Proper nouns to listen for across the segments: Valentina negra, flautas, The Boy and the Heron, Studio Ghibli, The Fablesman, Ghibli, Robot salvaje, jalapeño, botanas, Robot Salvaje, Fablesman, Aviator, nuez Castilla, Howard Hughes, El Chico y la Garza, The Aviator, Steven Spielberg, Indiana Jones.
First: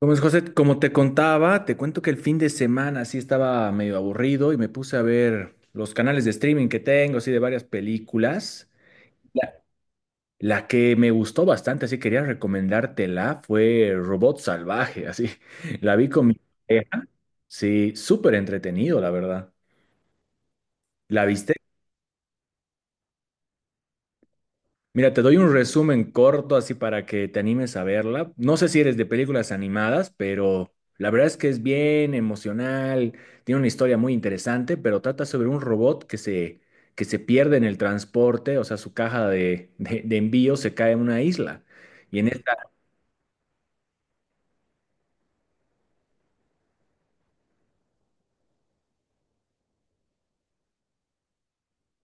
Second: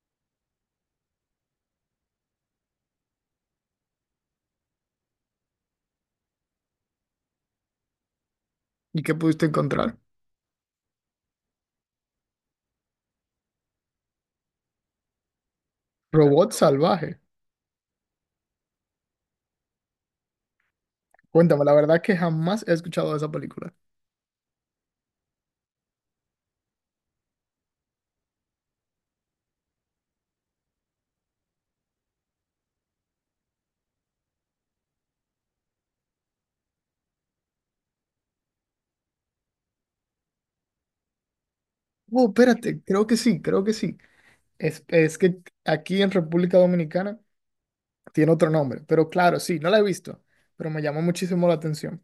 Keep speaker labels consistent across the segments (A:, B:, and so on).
A: Como es, José, como te contaba, te cuento que el fin de semana sí estaba medio aburrido y me puse a ver los canales de streaming que tengo, así de varias películas.
B: ¿Y qué pudiste
A: La,
B: encontrar?
A: la que me gustó bastante, así quería recomendártela, fue Robot Salvaje, así. La vi con mi
B: Robot
A: pareja,
B: salvaje.
A: sí, súper entretenido, la verdad. ¿La viste?
B: Cuéntame, la verdad es que jamás he escuchado de esa película.
A: Mira, te doy un resumen corto así para que te animes a verla. No sé si eres de películas animadas, pero la verdad es que es bien emocional, tiene una historia muy interesante, pero trata sobre un que se pierde en el transporte, o sea, su caja de envío se cae en una isla. Y
B: Oh,
A: en esta
B: espérate, creo que sí, creo que sí. Es que aquí en República Dominicana tiene otro nombre, pero claro, sí, no la he visto, pero me llamó muchísimo la atención.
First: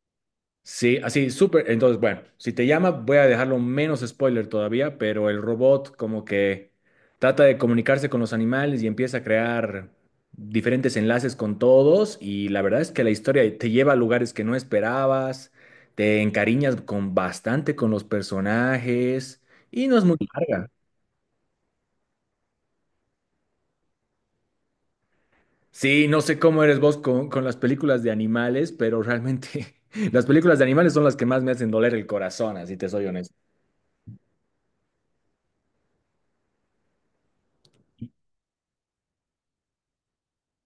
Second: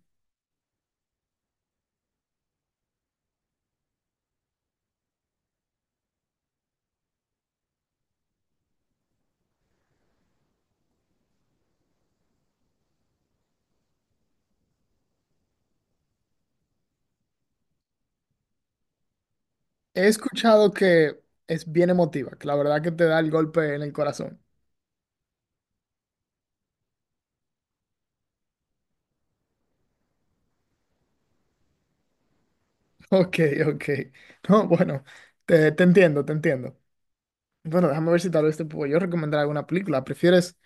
A: sí, así, súper. Entonces, bueno, si te llama, voy a dejarlo menos spoiler todavía, pero el robot como que trata de comunicarse con los animales y empieza a crear diferentes enlaces con todos y la verdad es que la historia te lleva a lugares que no esperabas, te encariñas con bastante con los personajes y no
B: He
A: es muy larga.
B: escuchado que es bien emotiva, que la verdad que te da el golpe en el corazón.
A: Sí, no sé cómo eres vos con las películas de animales, pero realmente las películas de animales son las que más me hacen doler el corazón, así te soy honesto.
B: Ok, ok. No, bueno, te entiendo, te entiendo. Bueno, déjame ver si tal vez te puedo yo recomendar alguna película. ¿Prefieres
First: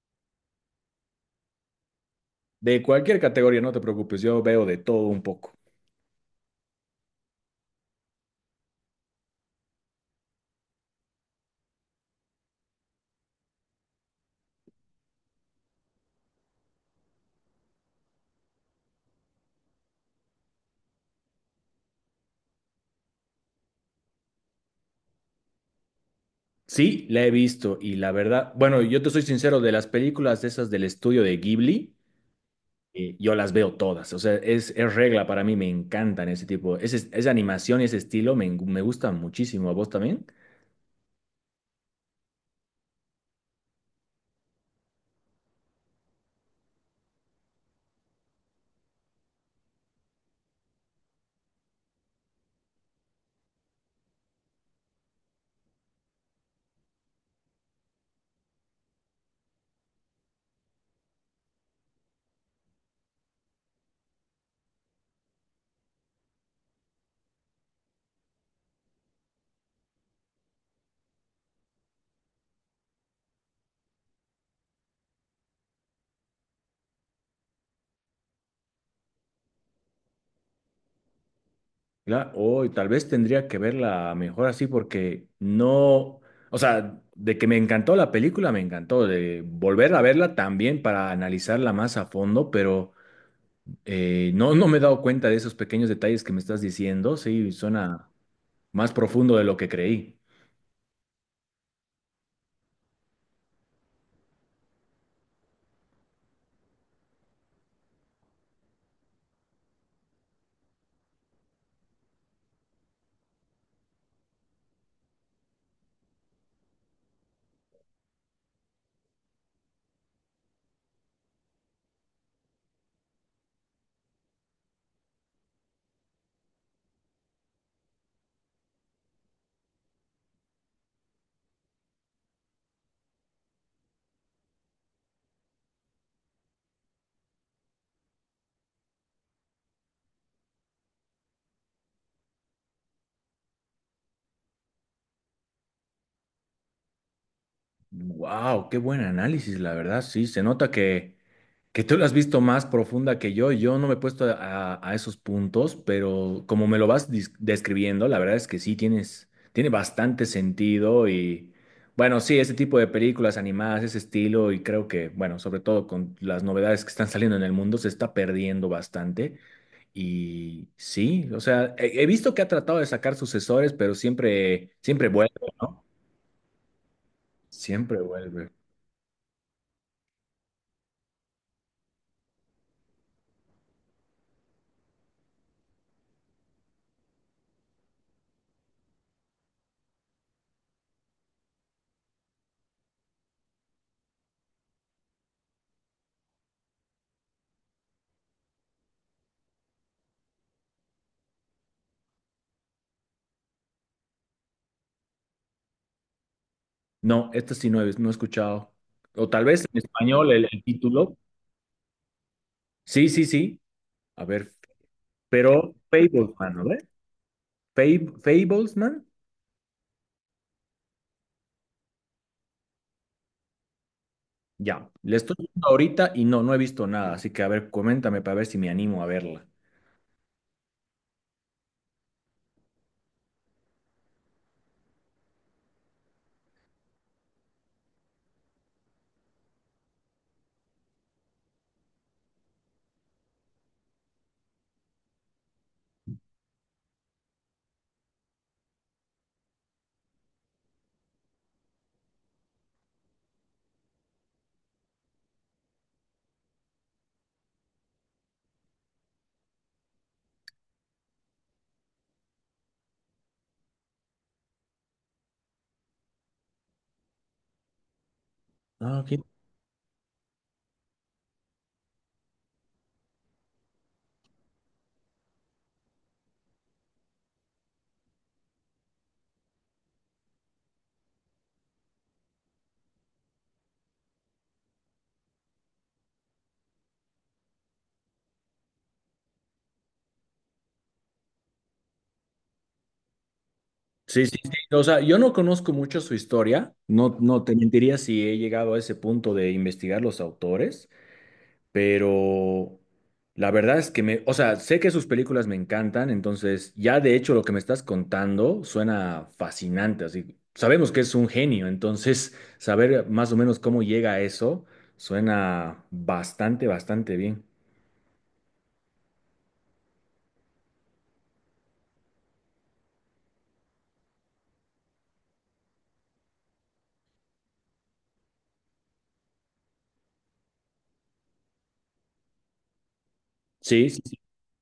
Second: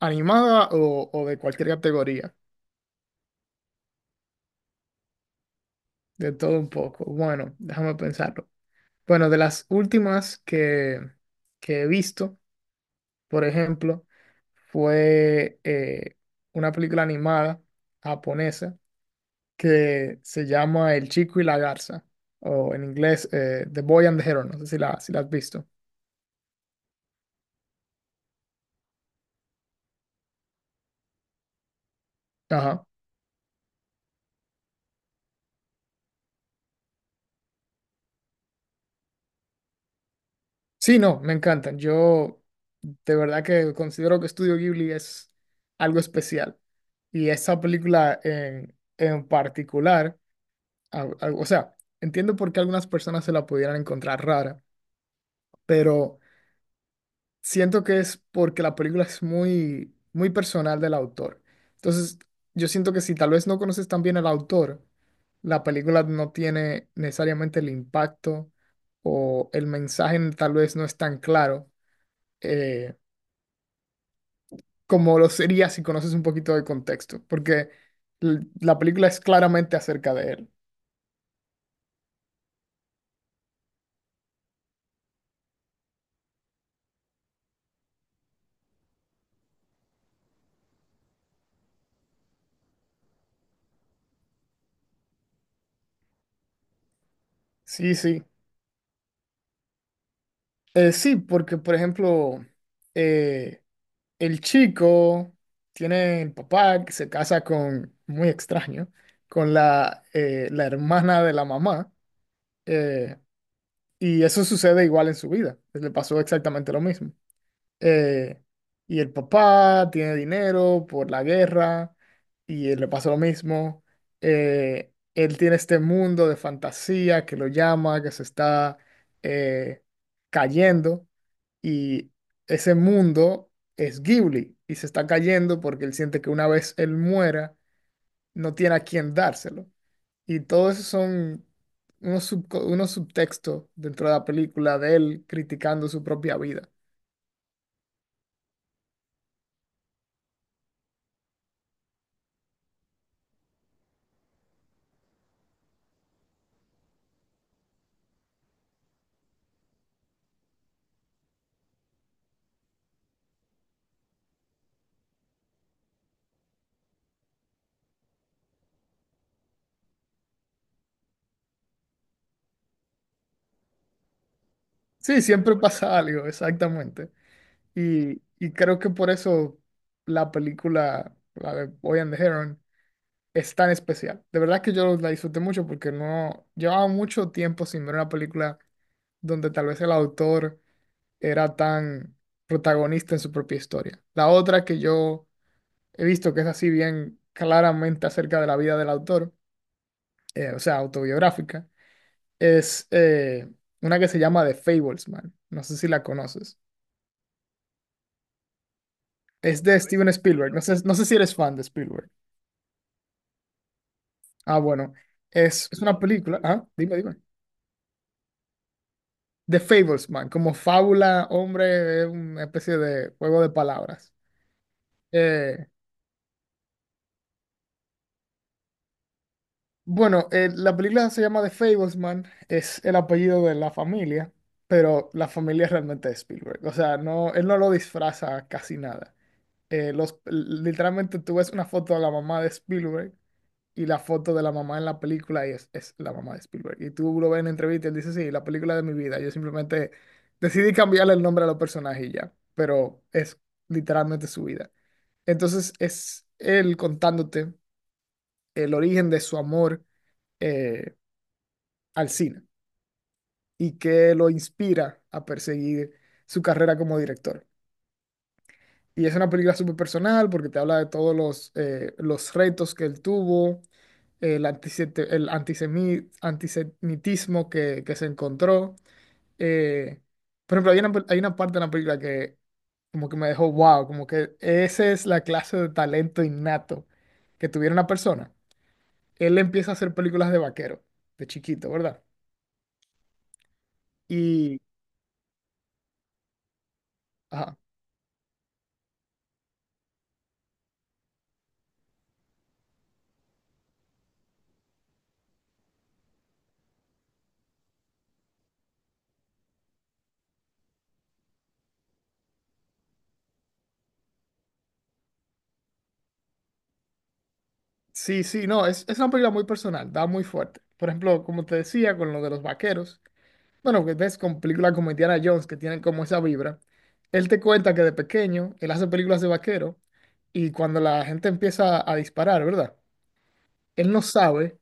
B: animada o de cualquier categoría?
A: De cualquier categoría, no te preocupes, yo veo de todo un poco.
B: De todo un poco. Bueno, déjame pensarlo. Bueno, de las últimas que he visto, por ejemplo, fue una película animada japonesa que se llama El Chico y la Garza, o en inglés The Boy and the Hero, no sé si la, si la has visto.
A: Sí, la he visto y la verdad, bueno, yo te soy sincero, de las películas de esas del estudio de Ghibli,
B: Ajá.
A: yo las veo todas, o sea, es regla para mí, me encantan ese tipo, ese, esa animación y ese estilo me, me gusta muchísimo, ¿a vos también?
B: Sí, no, me encantan. Yo de verdad que considero que Studio Ghibli es algo especial. Y esa película en particular o sea, entiendo por qué algunas personas se la pudieran encontrar rara, pero siento que es porque la película es muy, muy personal del autor. Entonces, yo siento que si tal vez no conoces tan bien al autor, la película no tiene necesariamente el impacto o el mensaje tal vez no es tan claro eh, como lo sería si conoces un poquito de contexto, porque la película es claramente acerca de él.
A: Claro, o tal vez tendría que verla mejor así porque no, o sea, de que me encantó la película, me encantó, de volver a verla también para analizarla más a fondo, pero... No, no me he dado cuenta de esos pequeños detalles que me estás diciendo. Sí,
B: Sí,
A: suena
B: sí.
A: más profundo de lo que creí.
B: Sí, porque por ejemplo, eh, el chico tiene el papá que se casa con, muy extraño, con la, la hermana de la mamá. eh, y eso sucede igual en su vida. Le pasó exactamente lo mismo eh, y el papá tiene dinero por la guerra y le pasa lo mismo. Él tiene este mundo de fantasía que lo llama, que se está eh, cayendo y ese mundo es Ghibli y se está cayendo porque él siente que una vez él muera no tiene a quién dárselo. Y todo eso son unos subtextos dentro de la película de él criticando su propia vida.
A: Wow, qué buen análisis, la verdad. Sí, se nota que tú lo has visto más profunda que yo no me he puesto a esos puntos, pero como me lo vas describiendo, la verdad es que sí, tienes, tiene bastante sentido y bueno, sí, ese tipo de películas animadas, ese estilo y creo que, bueno, sobre todo con las novedades que están saliendo en el mundo, se está perdiendo bastante y sí, o sea, he visto que ha tratado de sacar sucesores, pero siempre, siempre
B: Sí,
A: vuelve,
B: siempre
A: ¿no?
B: pasa algo, exactamente.
A: Siempre vuelve.
B: Y creo que por eso la película, la de Boy and the Heron, es tan especial. De verdad que yo la disfruté mucho porque no llevaba mucho tiempo sin ver una película donde tal vez el autor era tan protagonista en su propia historia. La otra que yo he visto que es así bien claramente acerca de la vida del autor, o sea, autobiográfica, es una que se llama The Fablesman. No sé si la conoces.
A: No, esta sí no he escuchado. O tal vez
B: Es
A: en
B: de Steven
A: español el
B: Spielberg. No
A: el
B: sé, no sé
A: título.
B: si eres fan de Spielberg.
A: Sí, sí, sí. A ver,
B: Ah, bueno.
A: pero
B: Es una película.
A: Fablesman, a
B: Ah,
A: ver.
B: dime, dime.
A: Fablesman,
B: The Fablesman, como fábula, hombre, es una especie de juego de palabras.
A: ya. Le estoy
B: Eh,
A: viendo ahorita y no, no he visto nada. Así que, a ver, coméntame para ver si me animo a verla.
B: bueno, la película se llama The Fablesman, es el apellido de la familia, pero la familia realmente es Spielberg. O sea, no, él no lo disfraza casi nada. Los, literalmente tú ves una foto de la mamá de Spielberg y la foto de la mamá en la película y es la mamá de Spielberg. Y tú lo ves en entrevista y él dice, sí, la película de mi vida. Yo simplemente decidí cambiarle el nombre a los personajes y ya, pero es literalmente su vida. Entonces es él contándote el origen de su amor eh, al cine y que lo inspira a perseguir su carrera como director.
A: Ah,
B: Y es
A: ok.
B: una película súper personal porque te habla de todos los retos que él tuvo el, antisete- el antisemi- antisemitismo que se encontró. Eh, por ejemplo, hay una parte de la película que como que me dejó wow, como que esa es la clase de talento innato que tuviera una persona. Él empieza a hacer películas de vaquero, de chiquito, ¿verdad?
A: Sí, sí, sí.
B: Y,
A: O sea, yo no conozco mucho su historia. No, no te
B: ajá,
A: mentiría si he llegado a ese punto de investigar los autores. Pero la verdad es que me, o sea, sé que sus películas me encantan, entonces ya de hecho lo que me estás contando suena fascinante, así sabemos que es un genio, entonces saber más o menos cómo llega a eso suena bastante, bastante bien.
B: sí, sí, no, es una película muy personal, da muy fuerte. Por ejemplo, como te decía, con lo de los vaqueros. Bueno, que ves con películas como Indiana Jones que tienen como esa vibra. Él te cuenta que de pequeño él hace películas de vaquero y cuando la gente empieza a disparar, ¿verdad?
A: Sí,
B: Él
A: sí,
B: no
A: sí.
B: sabe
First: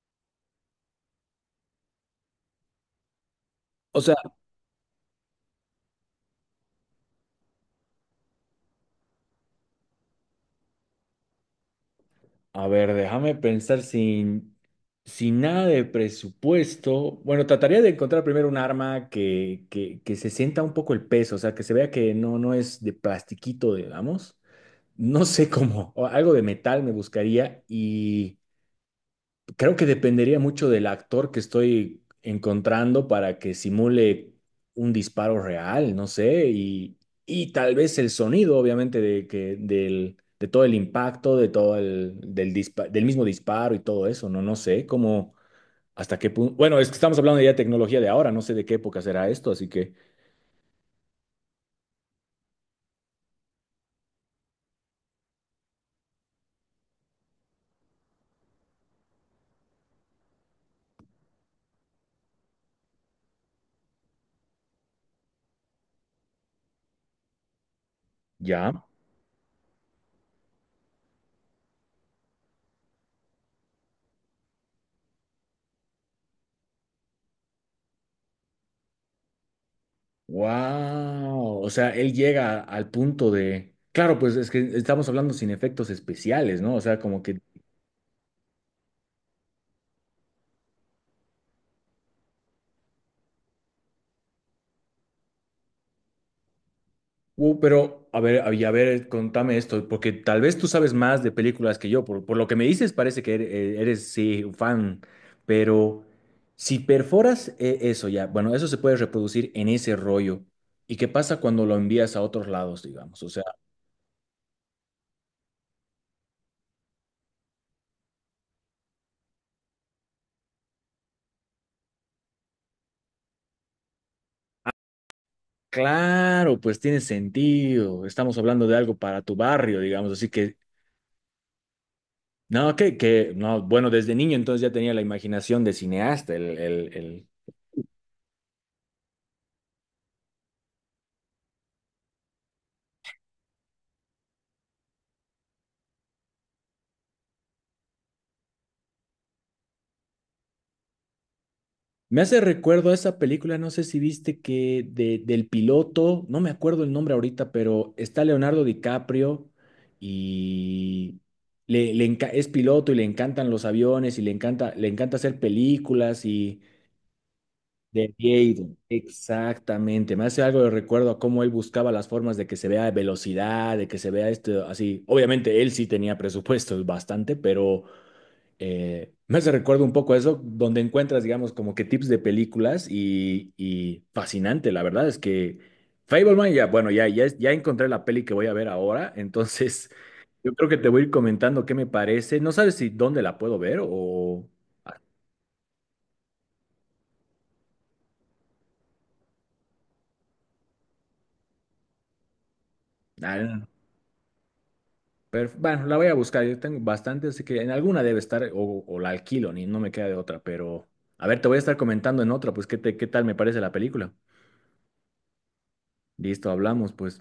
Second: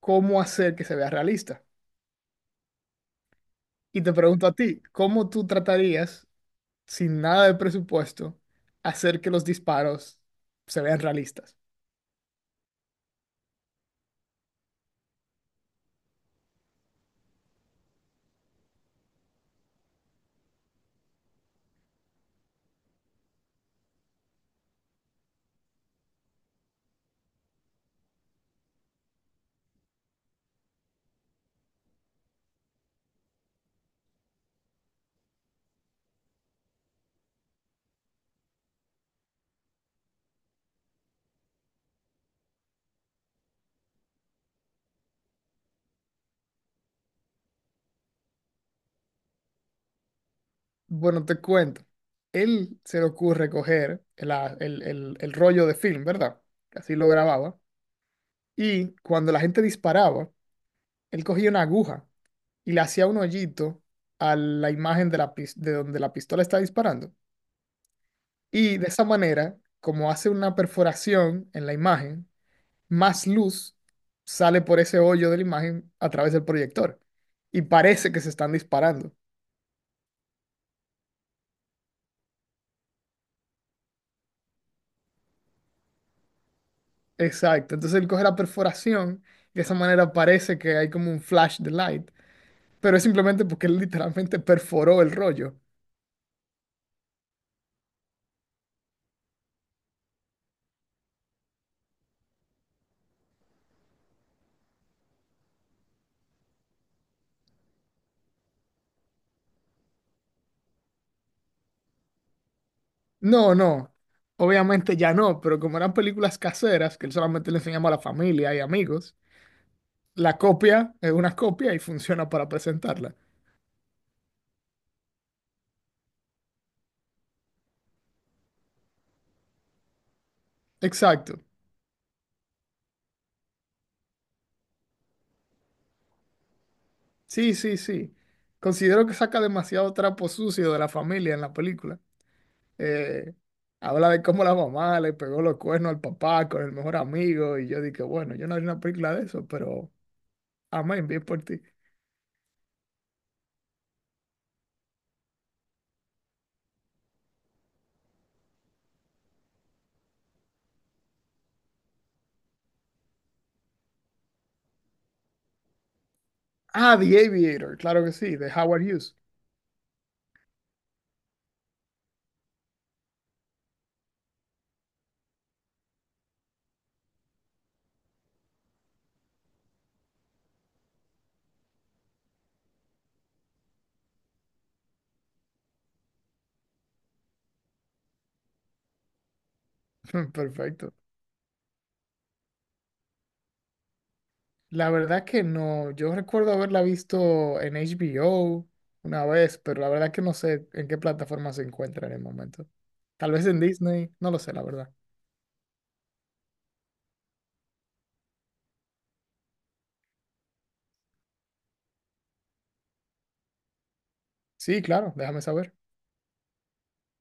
B: cómo hacer que se vea realista.
A: O
B: Y te
A: sea,
B: pregunto a ti, ¿cómo tú tratarías, sin nada de presupuesto, hacer que los disparos se vean realistas?
A: a ver, déjame pensar sin, sin nada de presupuesto. Bueno, trataría de encontrar primero un arma que se sienta un poco el peso, o sea, que se vea que no, no es de plastiquito, digamos. No sé cómo, o algo de metal me buscaría y creo que dependería mucho del actor que estoy encontrando para que simule un disparo real, no sé, y tal vez el sonido, obviamente, de todo el impacto, de todo del mismo disparo y todo eso, no, no sé cómo, hasta qué punto, bueno, es que estamos hablando ya de tecnología de ahora, no sé de qué época será esto, así que
B: Bueno, te cuento. Él se le ocurre coger el rollo de film, ¿verdad? Que así lo grababa. Y cuando la gente disparaba, él cogía una aguja y le hacía un hoyito a la imagen de, de donde la pistola está disparando. Y
A: ya.
B: de esa manera, como hace una perforación en la imagen, más luz sale por ese hoyo de la imagen a través del proyector. Y parece que se están disparando.
A: Wow, o sea, él llega al punto de, claro, pues es que estamos hablando sin efectos especiales, ¿no? O sea, como que,
B: Exacto. Entonces él coge la perforación y de esa manera parece que hay como un flash de light. Pero es simplemente porque él literalmente perforó el rollo.
A: pero a ver, y a ver, contame esto, porque tal vez tú sabes más de películas que yo, por lo que me dices parece que eres, eres, sí, un fan, pero si perforas eso ya, bueno, eso se puede reproducir en ese rollo. ¿Y qué pasa cuando lo envías a otros lados, digamos? O sea,
B: No, no. Obviamente ya no, pero como eran películas caseras, que él solamente le enseñaba a la familia y amigos, la copia es una copia y funciona para presentarla.
A: claro, pues tiene sentido, estamos hablando de algo para tu barrio, digamos, así que
B: Exacto.
A: no, no, bueno, desde niño entonces ya tenía la imaginación de cineasta. El...
B: Sí, sí, sí. Considero que saca demasiado trapo sucio de la familia en la película. Eh, Habla de cómo la mamá le pegó los cuernos al papá con el mejor amigo y yo dije, bueno, yo no haría una película de eso, pero amén, bien por ti.
A: Me hace recuerdo a esa película, no sé si viste que de, del piloto, no me acuerdo el nombre ahorita, pero está Leonardo DiCaprio y le, es piloto y le encantan los aviones y le encanta hacer películas y
B: Ah, The Aviator, claro que
A: de
B: sí, de
A: Aviator.
B: Howard Hughes.
A: Exactamente, me hace algo de recuerdo a cómo él buscaba las formas de que se vea velocidad, de que se vea esto así. Obviamente él sí tenía presupuestos bastante, pero eh, me hace recuerdo un poco a eso, donde encuentras, digamos, como que tips de películas y fascinante, la verdad es que Fableman, ya, bueno, ya, ya, ya encontré la peli que voy a ver ahora, entonces yo creo que te
B: Perfecto.
A: voy a ir comentando qué me parece. No sabes si dónde la puedo ver o...
B: La verdad que no, yo recuerdo haberla visto en HBO una vez, pero la verdad que no sé en qué plataforma se encuentra en el momento. Tal vez en
A: Ah,
B: Disney, no lo sé, la verdad.
A: pero, bueno, la voy a buscar, yo tengo bastante, así que en alguna debe estar o la alquilo, ni no me queda de otra, pero a ver, te voy a estar comentando en otra, pues qué, qué tal me parece la película.
B: Sí, claro, déjame saber.
A: Listo, hablamos, pues.